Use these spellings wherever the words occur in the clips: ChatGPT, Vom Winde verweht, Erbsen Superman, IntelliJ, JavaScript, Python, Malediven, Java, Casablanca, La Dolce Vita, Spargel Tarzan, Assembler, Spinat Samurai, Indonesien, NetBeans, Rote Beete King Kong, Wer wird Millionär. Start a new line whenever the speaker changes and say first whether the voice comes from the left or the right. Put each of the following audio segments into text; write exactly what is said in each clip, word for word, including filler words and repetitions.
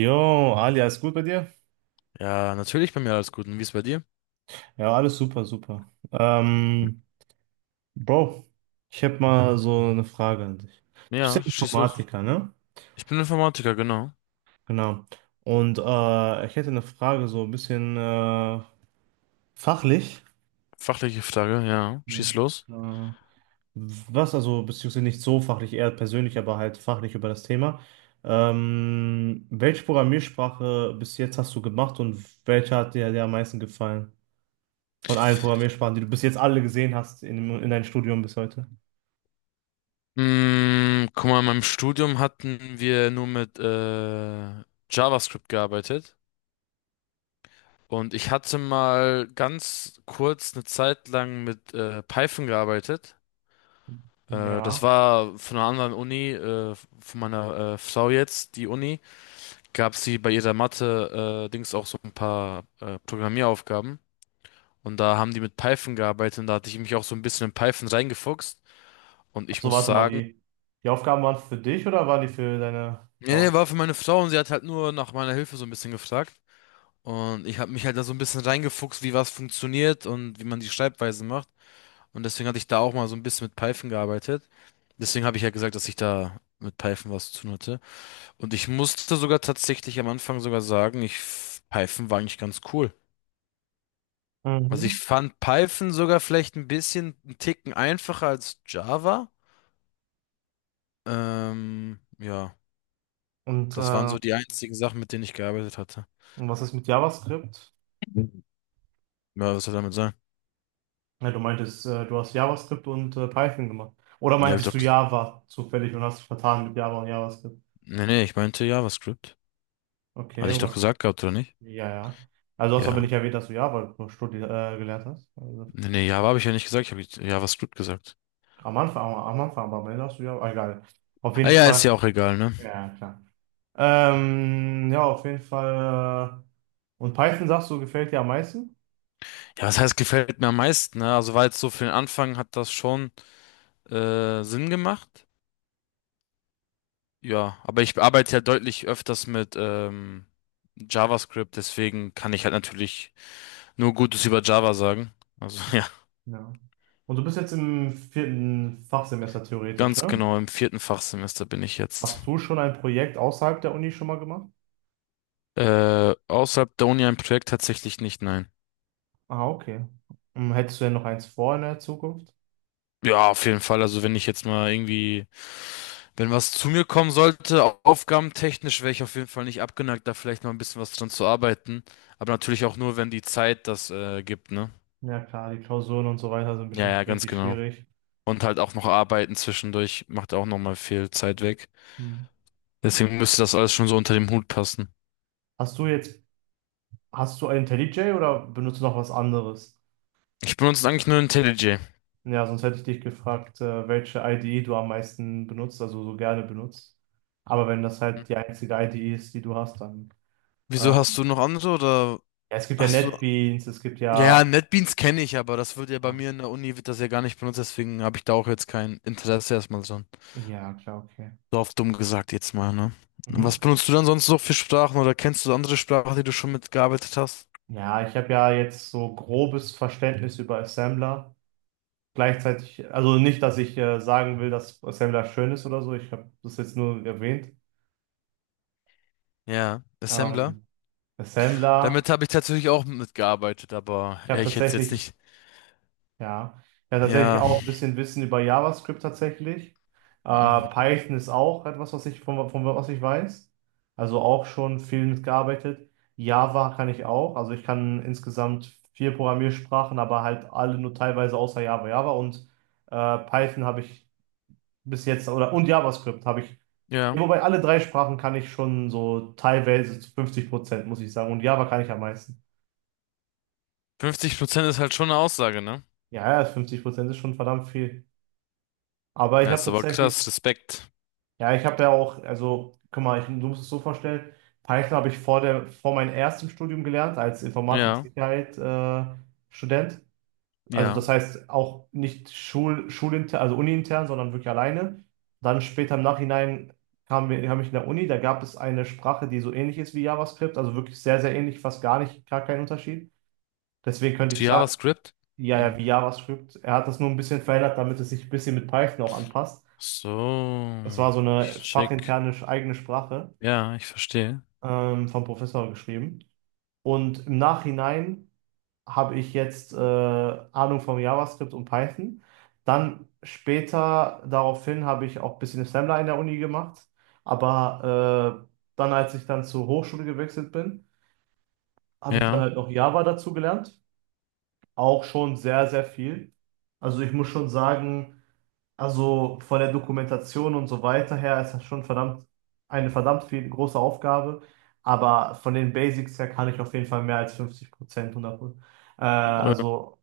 right: Jo, Ali, alles gut bei dir?
left: Ja, natürlich bei mir alles gut. Und wie ist bei dir?
right: Ja, alles super, super. Ähm, Bro, ich habe mal so eine Frage an dich. Du bist
left: Ja,
right: ja
left: schieß los.
right: Informatiker, ne?
left: Ich bin Informatiker, genau.
right: Genau. Und äh, ich hätte eine Frage so ein bisschen äh, fachlich.
left: Fachliche Frage, ja.
right: Ja.
left: Schieß los.
right: Äh, was also, beziehungsweise nicht so fachlich, eher persönlich, aber halt fachlich über das Thema. Ähm, welche Programmiersprache bis jetzt hast du gemacht und welche hat dir, dir am meisten gefallen? Von allen Programmiersprachen, die du bis jetzt alle gesehen hast in, dem- in deinem Studium bis heute.
left: Mm, guck mal, in meinem Studium hatten wir nur mit äh, JavaScript gearbeitet. Und ich hatte mal ganz kurz eine Zeit lang mit äh, Python gearbeitet. Äh, das
right: Ja.
left: war von einer anderen Uni, äh, von meiner äh, Frau jetzt, die Uni. Gab sie bei ihrer Mathe-Dings auch so ein paar äh, Programmieraufgaben. Und da haben die mit Python gearbeitet und da hatte ich mich auch so ein bisschen in Python reingefuchst. Und ich
right: Also
left: muss
right: warte mal,
left: sagen,
right: die, die Aufgaben waren für dich oder waren die für deine
left: nee, nee,
right: Frau?
left: war für meine Frau und sie hat halt nur nach meiner Hilfe so ein bisschen gefragt. Und ich habe mich halt da so ein bisschen reingefuchst, wie was funktioniert und wie man die Schreibweise macht. Und deswegen hatte ich da auch mal so ein bisschen mit Python gearbeitet. Deswegen habe ich ja gesagt, dass ich da mit Python was zu tun hatte. Und ich musste sogar tatsächlich am Anfang sogar sagen, ich, Python war eigentlich ganz cool. Also
right: Mhm.
left: ich fand Python sogar vielleicht ein bisschen einen Ticken einfacher als Java. Ähm, ja,
right: Und,
left: das waren
right: äh,
left: so die einzigen Sachen, mit denen ich gearbeitet hatte.
right: und was ist mit JavaScript?
left: Mhm. Ja, was soll damit sein?
right: Ja, du meintest, äh, du hast JavaScript und äh, Python gemacht. Oder
left: Ja, hab ich
right: meintest
left: doch.
right: du
left: ges-
right: Java zufällig und hast dich vertan mit Java und JavaScript?
left: Nee, nee, ich meinte JavaScript.
right: Okay,
left: Hatte ich
right: und
left: doch
right: was?
left: gesagt gehabt, oder nicht?
right: Ja, ja. Also hast du aber
left: Ja.
right: nicht erwähnt, dass du Java studi äh, gelernt hast. Also,
left: Nee, nee, Java habe ich ja nicht gesagt, ich habe JavaScript gesagt.
right: am Anfang, am Anfang, aber am Ende hast du Java. Ah, egal. Auf jeden
left: Ah ja, ist ja
right: Fall.
left: auch egal, ne?
right: Ja, klar. Ähm, ja, auf jeden Fall. äh, Und Python, sagst du, gefällt dir am meisten?
left: Ja, was heißt, gefällt mir am meisten, ne? Also war jetzt so für den Anfang hat das schon äh, Sinn gemacht. Ja, aber ich arbeite ja deutlich öfters mit ähm, JavaScript, deswegen kann ich halt natürlich nur Gutes über Java sagen. Also
right: Ja. Und du bist jetzt im vierten Fachsemester theoretisch,
left: Ganz
right: ne?
left: genau, im vierten Fachsemester bin ich jetzt.
right: Hast du schon ein Projekt außerhalb der Uni schon mal gemacht?
left: Äh, außerhalb der Uni ein Projekt tatsächlich nicht, nein.
right: Ah, okay. Hm, hättest du denn noch eins vor in der Zukunft?
left: Ja, auf jeden Fall. Also wenn ich jetzt mal irgendwie, wenn was zu mir kommen sollte, au- aufgabentechnisch wäre ich auf jeden Fall nicht abgeneigt, da vielleicht mal ein bisschen was dran zu arbeiten. Aber natürlich auch nur, wenn die Zeit das äh, gibt, ne?
right: Ja, klar, die Klausuren und so weiter sind
left: Ja, ja,
right: bestimmt
left: ganz
right: richtig
left: genau.
right: schwierig.
left: Und halt auch noch arbeiten zwischendurch macht auch nochmal viel Zeit weg.
right: Hm.
left: Deswegen müsste das alles schon so unter dem Hut passen.
right: Hast du jetzt, hast du ein IntelliJ oder benutzt du noch was anderes?
left: Ich benutze eigentlich nur IntelliJ.
right: Ja, sonst hätte ich dich gefragt, äh, welche I D E du am meisten benutzt, also so gerne benutzt. Aber wenn das halt die einzige I D E ist, die du hast, dann.
left: Wieso, hast
right: Ähm,
left: du noch andere oder
right: ja, es gibt ja
left: hast du?
right: NetBeans, es gibt
left: Ja, ja,
right: ja.
left: NetBeans kenne ich, aber das wird ja bei
right: Ah,
left: mir in der Uni, wird das ja gar nicht benutzt, deswegen habe ich da auch jetzt kein Interesse erstmal so.
right: ja, klar, okay.
left: So auf dumm gesagt jetzt mal, ne? Was
right: Mhm.
left: benutzt du dann sonst noch für Sprachen oder kennst du andere Sprachen, die du schon mitgearbeitet hast?
right: Ja, ich habe ja jetzt so grobes Verständnis über Assembler. Gleichzeitig, also nicht, dass ich äh, sagen will, dass Assembler schön ist oder so. Ich habe das jetzt nur erwähnt.
left: Ja, Assembler.
right: Ähm, Assembler,
left: Damit habe ich tatsächlich auch mitgearbeitet, aber
right: ich habe
left: äh, ich hätte es jetzt
right: tatsächlich.
left: nicht.
right: Ja, ja, tatsächlich
left: Ja,
right: auch ein bisschen Wissen über JavaScript tatsächlich. Äh,
left: mhm,
right: Python ist auch etwas, was ich von, von was ich weiß. Also auch schon viel mitgearbeitet. Java kann ich auch. Also ich kann insgesamt vier Programmiersprachen, aber halt alle nur teilweise außer Java. Java und äh, Python habe ich bis jetzt oder und JavaScript habe ich.
left: ja.
right: Ja, wobei alle drei Sprachen kann ich schon so teilweise zu fünfzig Prozent, muss ich sagen. Und Java kann ich am meisten.
left: fünfzig Prozent ist halt schon eine Aussage, ne?
right: Ja, ja, fünfzig Prozent ist schon verdammt viel. Aber ich
left: Ja,
right: habe
left: ist aber
right: tatsächlich.
left: krass, Respekt.
right: Ja, ich habe ja auch, also, guck mal, ich, du musst es so vorstellen, Python habe ich vor der, vor meinem ersten Studium gelernt, als
left: Ja,
right: Informatik-Sicherheit, äh, Student. Also
left: ja.
right: das heißt auch nicht Schul, schulintern, also uniintern, sondern wirklich alleine. Dann später im Nachhinein kam, mir- kam ich in der Uni, da gab es eine Sprache, die so ähnlich ist wie JavaScript, also wirklich sehr, sehr ähnlich, fast gar nicht, gar keinen Unterschied. Deswegen könnte ich
left: Zu
right: sagen,
left: JavaScript?
right: ja, ja,
left: Hm.
right: wie JavaScript. Er hat das nur ein bisschen verändert, damit es sich ein bisschen mit Python auch anpasst. Das
left: So,
right: war so eine
left: ich check.
right: fachinterne eigene Sprache.
left: Ja, ich verstehe.
right: ähm, vom Professor geschrieben. Und im Nachhinein habe ich jetzt äh, Ahnung vom JavaScript und Python. Dann später daraufhin habe ich auch ein bisschen Assembler in der Uni gemacht. Aber äh, dann, als ich dann zur Hochschule gewechselt bin, habe ich dann
left: Ja,
right: halt noch Java dazu gelernt, auch schon sehr, sehr viel. Also ich muss schon sagen, also von der Dokumentation und so weiter her ist das schon verdammt eine verdammt viel große Aufgabe. Aber von den Basics her kann ich auf jeden Fall mehr als fünfzig Prozent, 100, äh,
left: äh,
right: also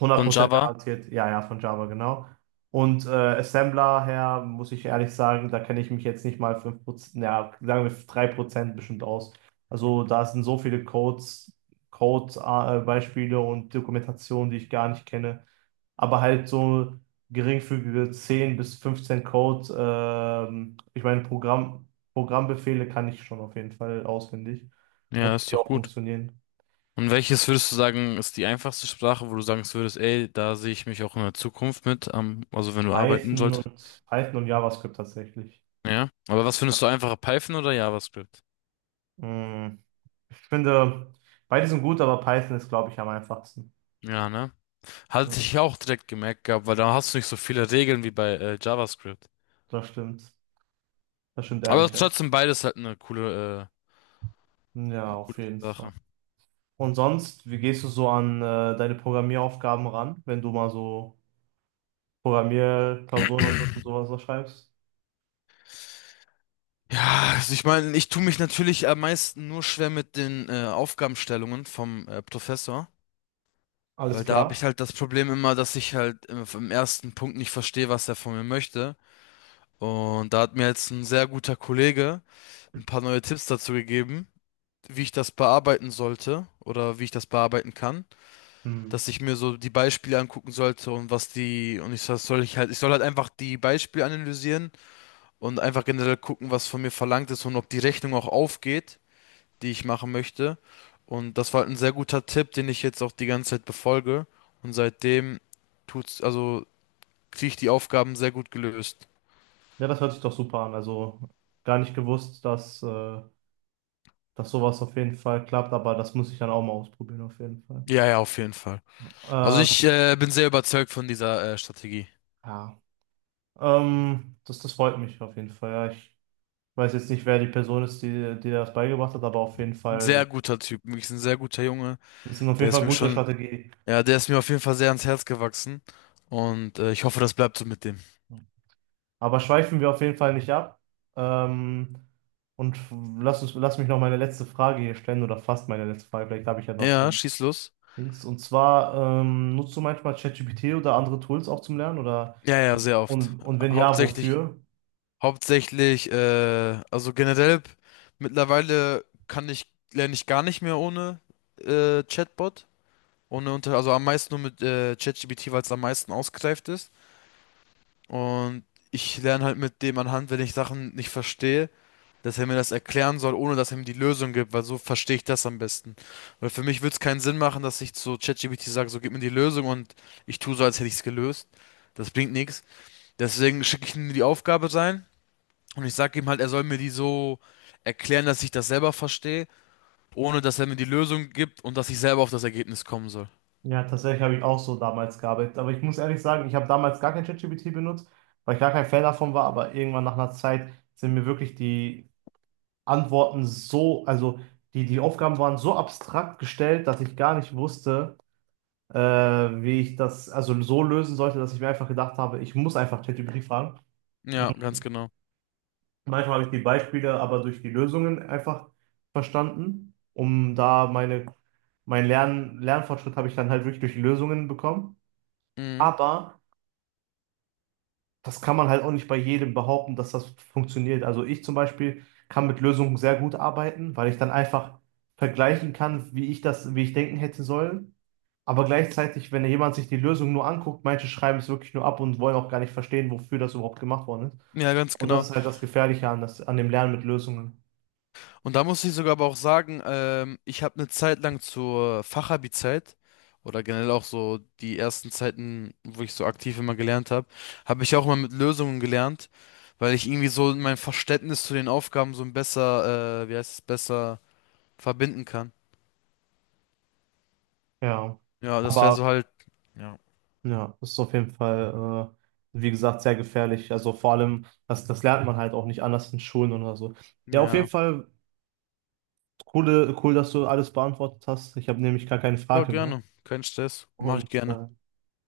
right: hundert
left: von
right: Prozent
left: Java.
right: garantiert, ja, ja, von Java, genau. Und äh, Assembler her, muss ich ehrlich sagen, da kenne ich mich jetzt nicht mal fünf Prozent ja, sagen wir drei Prozent bestimmt aus. Also da sind so viele Codes, Codes, äh, Beispiele und Dokumentationen, die ich gar nicht kenne. Aber halt so geringfügige zehn bis fünfzehn Codes, ähm, ich meine, Programm, Programmbefehle kann ich schon auf jeden Fall auswendig
left: Ja,
right: und wie
left: ist
right: die
left: doch
right: auch
left: gut.
right: funktionieren.
left: Und welches würdest du sagen, ist die einfachste Sprache, wo du sagen würdest, ey, da sehe ich mich auch in der Zukunft mit, am- also wenn du arbeiten
right: Python
left: solltest?
right: und Python und JavaScript tatsächlich.
left: Ja. Aber was findest
right: Ja.
left: du einfacher, Python oder JavaScript?
right: Mm, ich finde, beide sind gut, aber Python ist, glaube ich, am einfachsten.
left: Ja, ne? Hatte
right: Ja,
left: ich auch direkt gemerkt gehabt, weil da hast du nicht so viele Regeln wie bei äh, JavaScript.
right: das stimmt. Das stimmt
left: Aber
right: ehrlich, ja.
left: trotzdem beides halt eine coole, äh,
right: Ja,
left: eine
right: auf
left: coole
right: jeden Fall.
left: Sache.
right: Und sonst, wie gehst du so an äh, deine Programmieraufgaben ran, wenn du mal so Programmierklausuren und, so, und sowas da schreibst?
left: Ja, also ich meine, ich tue mich natürlich am meisten nur schwer mit den äh, Aufgabenstellungen vom äh, Professor.
right: Alles
left: Weil da habe ich
right: klar?
left: halt das Problem immer, dass ich halt im, im ersten Punkt nicht verstehe, was er von mir möchte. Und da hat mir jetzt ein sehr guter Kollege ein paar neue Tipps dazu gegeben, wie ich das bearbeiten sollte oder wie ich das bearbeiten kann.
right: Hm.
left: Dass ich mir so die Beispiele angucken sollte und was die, und ich soll, soll ich halt, ich soll halt einfach die Beispiele analysieren und einfach generell gucken, was von mir verlangt ist und ob die Rechnung auch aufgeht, die ich machen möchte. Und das war halt ein sehr guter Tipp, den ich jetzt auch die ganze Zeit befolge. Und seitdem tut's, also kriege ich die Aufgaben sehr gut gelöst.
right: Ja, das hört sich doch super an. Also gar nicht gewusst, dass, äh, dass sowas auf jeden Fall klappt, aber das muss ich dann auch mal ausprobieren, auf jeden Fall.
left: Ja, ja, auf jeden Fall. Also
right: Ähm,
left: ich äh, bin sehr überzeugt von dieser äh, Strategie.
right: ja, ähm, das, das freut mich auf jeden Fall. Ja, ich weiß jetzt nicht, wer die Person ist, die, die dir das beigebracht hat, aber auf jeden
left: Ein sehr
right: Fall,
left: guter Typ, wirklich ein sehr guter Junge.
right: das ist auf
left: Der
right: jeden Fall
left: ist
right: eine
left: mir
right: gute
left: schon,
right: Strategie.
left: ja, der ist mir auf jeden Fall sehr ans Herz gewachsen. Und äh, ich hoffe, das bleibt so mit dem.
right: Aber schweifen wir auf jeden Fall nicht ab. Ähm, und lass uns, lass mich noch meine letzte Frage hier stellen oder fast meine letzte Frage. Vielleicht habe ich ja noch so
left: Ja,
right: ein
left: schieß los.
right: Dings. Und zwar, ähm, nutzt du manchmal ChatGPT oder andere Tools auch zum Lernen oder
left: Ja, ja, sehr oft.
right: und, und wenn ja,
left: Hauptsächlich
right: wofür?
left: Hauptsächlich, äh, also generell mittlerweile kann ich, lerne ich gar nicht mehr ohne äh, Chatbot. Ohne unter, also am meisten nur mit äh, ChatGPT, weil es am meisten ausgereift ist. Und ich lerne halt mit dem anhand, wenn ich Sachen nicht verstehe, dass er mir das erklären soll, ohne dass er mir die Lösung gibt, weil so verstehe ich das am besten. Weil für mich würde es keinen Sinn machen, dass ich zu ChatGPT sage, so gib mir die Lösung und ich tue so, als hätte ich es gelöst. Das bringt nichts. Deswegen schicke ich ihm die Aufgabe rein. Und ich sage ihm halt, er soll mir die so erklären, dass ich das selber verstehe, ohne dass er mir die Lösung gibt und dass ich selber auf das Ergebnis kommen soll.
right: Ja, tatsächlich habe ich auch so damals gearbeitet. Aber ich muss ehrlich sagen, ich habe damals gar kein ChatGPT benutzt, weil ich gar kein Fan davon war. Aber irgendwann nach einer Zeit sind mir wirklich die Antworten so, also die, die Aufgaben waren so abstrakt gestellt, dass ich gar nicht wusste, äh, wie ich das also so lösen sollte, dass ich mir einfach gedacht habe, ich muss einfach ChatGPT fragen.
left: Ja, ganz genau.
right: Manchmal habe ich die Beispiele aber durch die Lösungen einfach verstanden, um da meine, mein Lern, Lernfortschritt habe ich dann halt wirklich durch die Lösungen bekommen.
left: Mhm.
right: Aber das kann man halt auch nicht bei jedem behaupten, dass das funktioniert. Also ich zum Beispiel kann mit Lösungen sehr gut arbeiten, weil ich dann einfach vergleichen kann, wie ich das, wie ich denken hätte sollen. Aber gleichzeitig, wenn jemand sich die Lösung nur anguckt, manche schreiben es wirklich nur ab und wollen auch gar nicht verstehen, wofür das überhaupt gemacht worden ist.
left: Ja, ganz
right: Und das
left: genau.
right: ist halt das Gefährliche an, das, an dem Lernen mit Lösungen.
left: Und da muss ich sogar aber auch sagen, ähm, ich habe eine Zeit lang zur Fachabi-Zeit oder generell auch so die ersten Zeiten, wo ich so aktiv immer gelernt habe, habe ich auch immer mit Lösungen gelernt, weil ich irgendwie so mein Verständnis zu den Aufgaben so ein besser, äh, wie heißt es, besser verbinden kann.
right: Ja.
left: Ja, das wäre
right: Aber
left: so halt. Ja.
right: ja, das ist auf jeden Fall, äh, wie gesagt, sehr gefährlich. Also vor allem, das, das lernt man halt auch nicht anders in Schulen oder so. Ja, auf jeden
left: Ja.
right: Fall, coole, cool, dass du alles beantwortet hast. Ich habe nämlich gar keine
left: Ja,
right: Frage mehr.
left: gerne. Kein Stress. Mache ich
right: Und
left: gerne.
right: äh,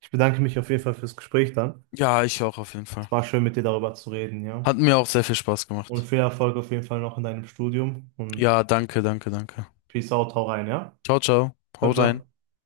right: ich bedanke mich auf jeden Fall fürs Gespräch dann.
left: Ja, ich auch auf jeden
right: Es
left: Fall.
right: war schön, mit dir darüber zu reden, ja.
left: Hat mir auch sehr viel Spaß
right: Und
left: gemacht.
right: viel Erfolg auf jeden Fall noch in deinem Studium und
left: Ja, danke, danke, danke.
right: Peace out, hau rein, ja?
left: Ciao, ciao.
right: Ciao,
left: Hau
right: ciao.
left: rein.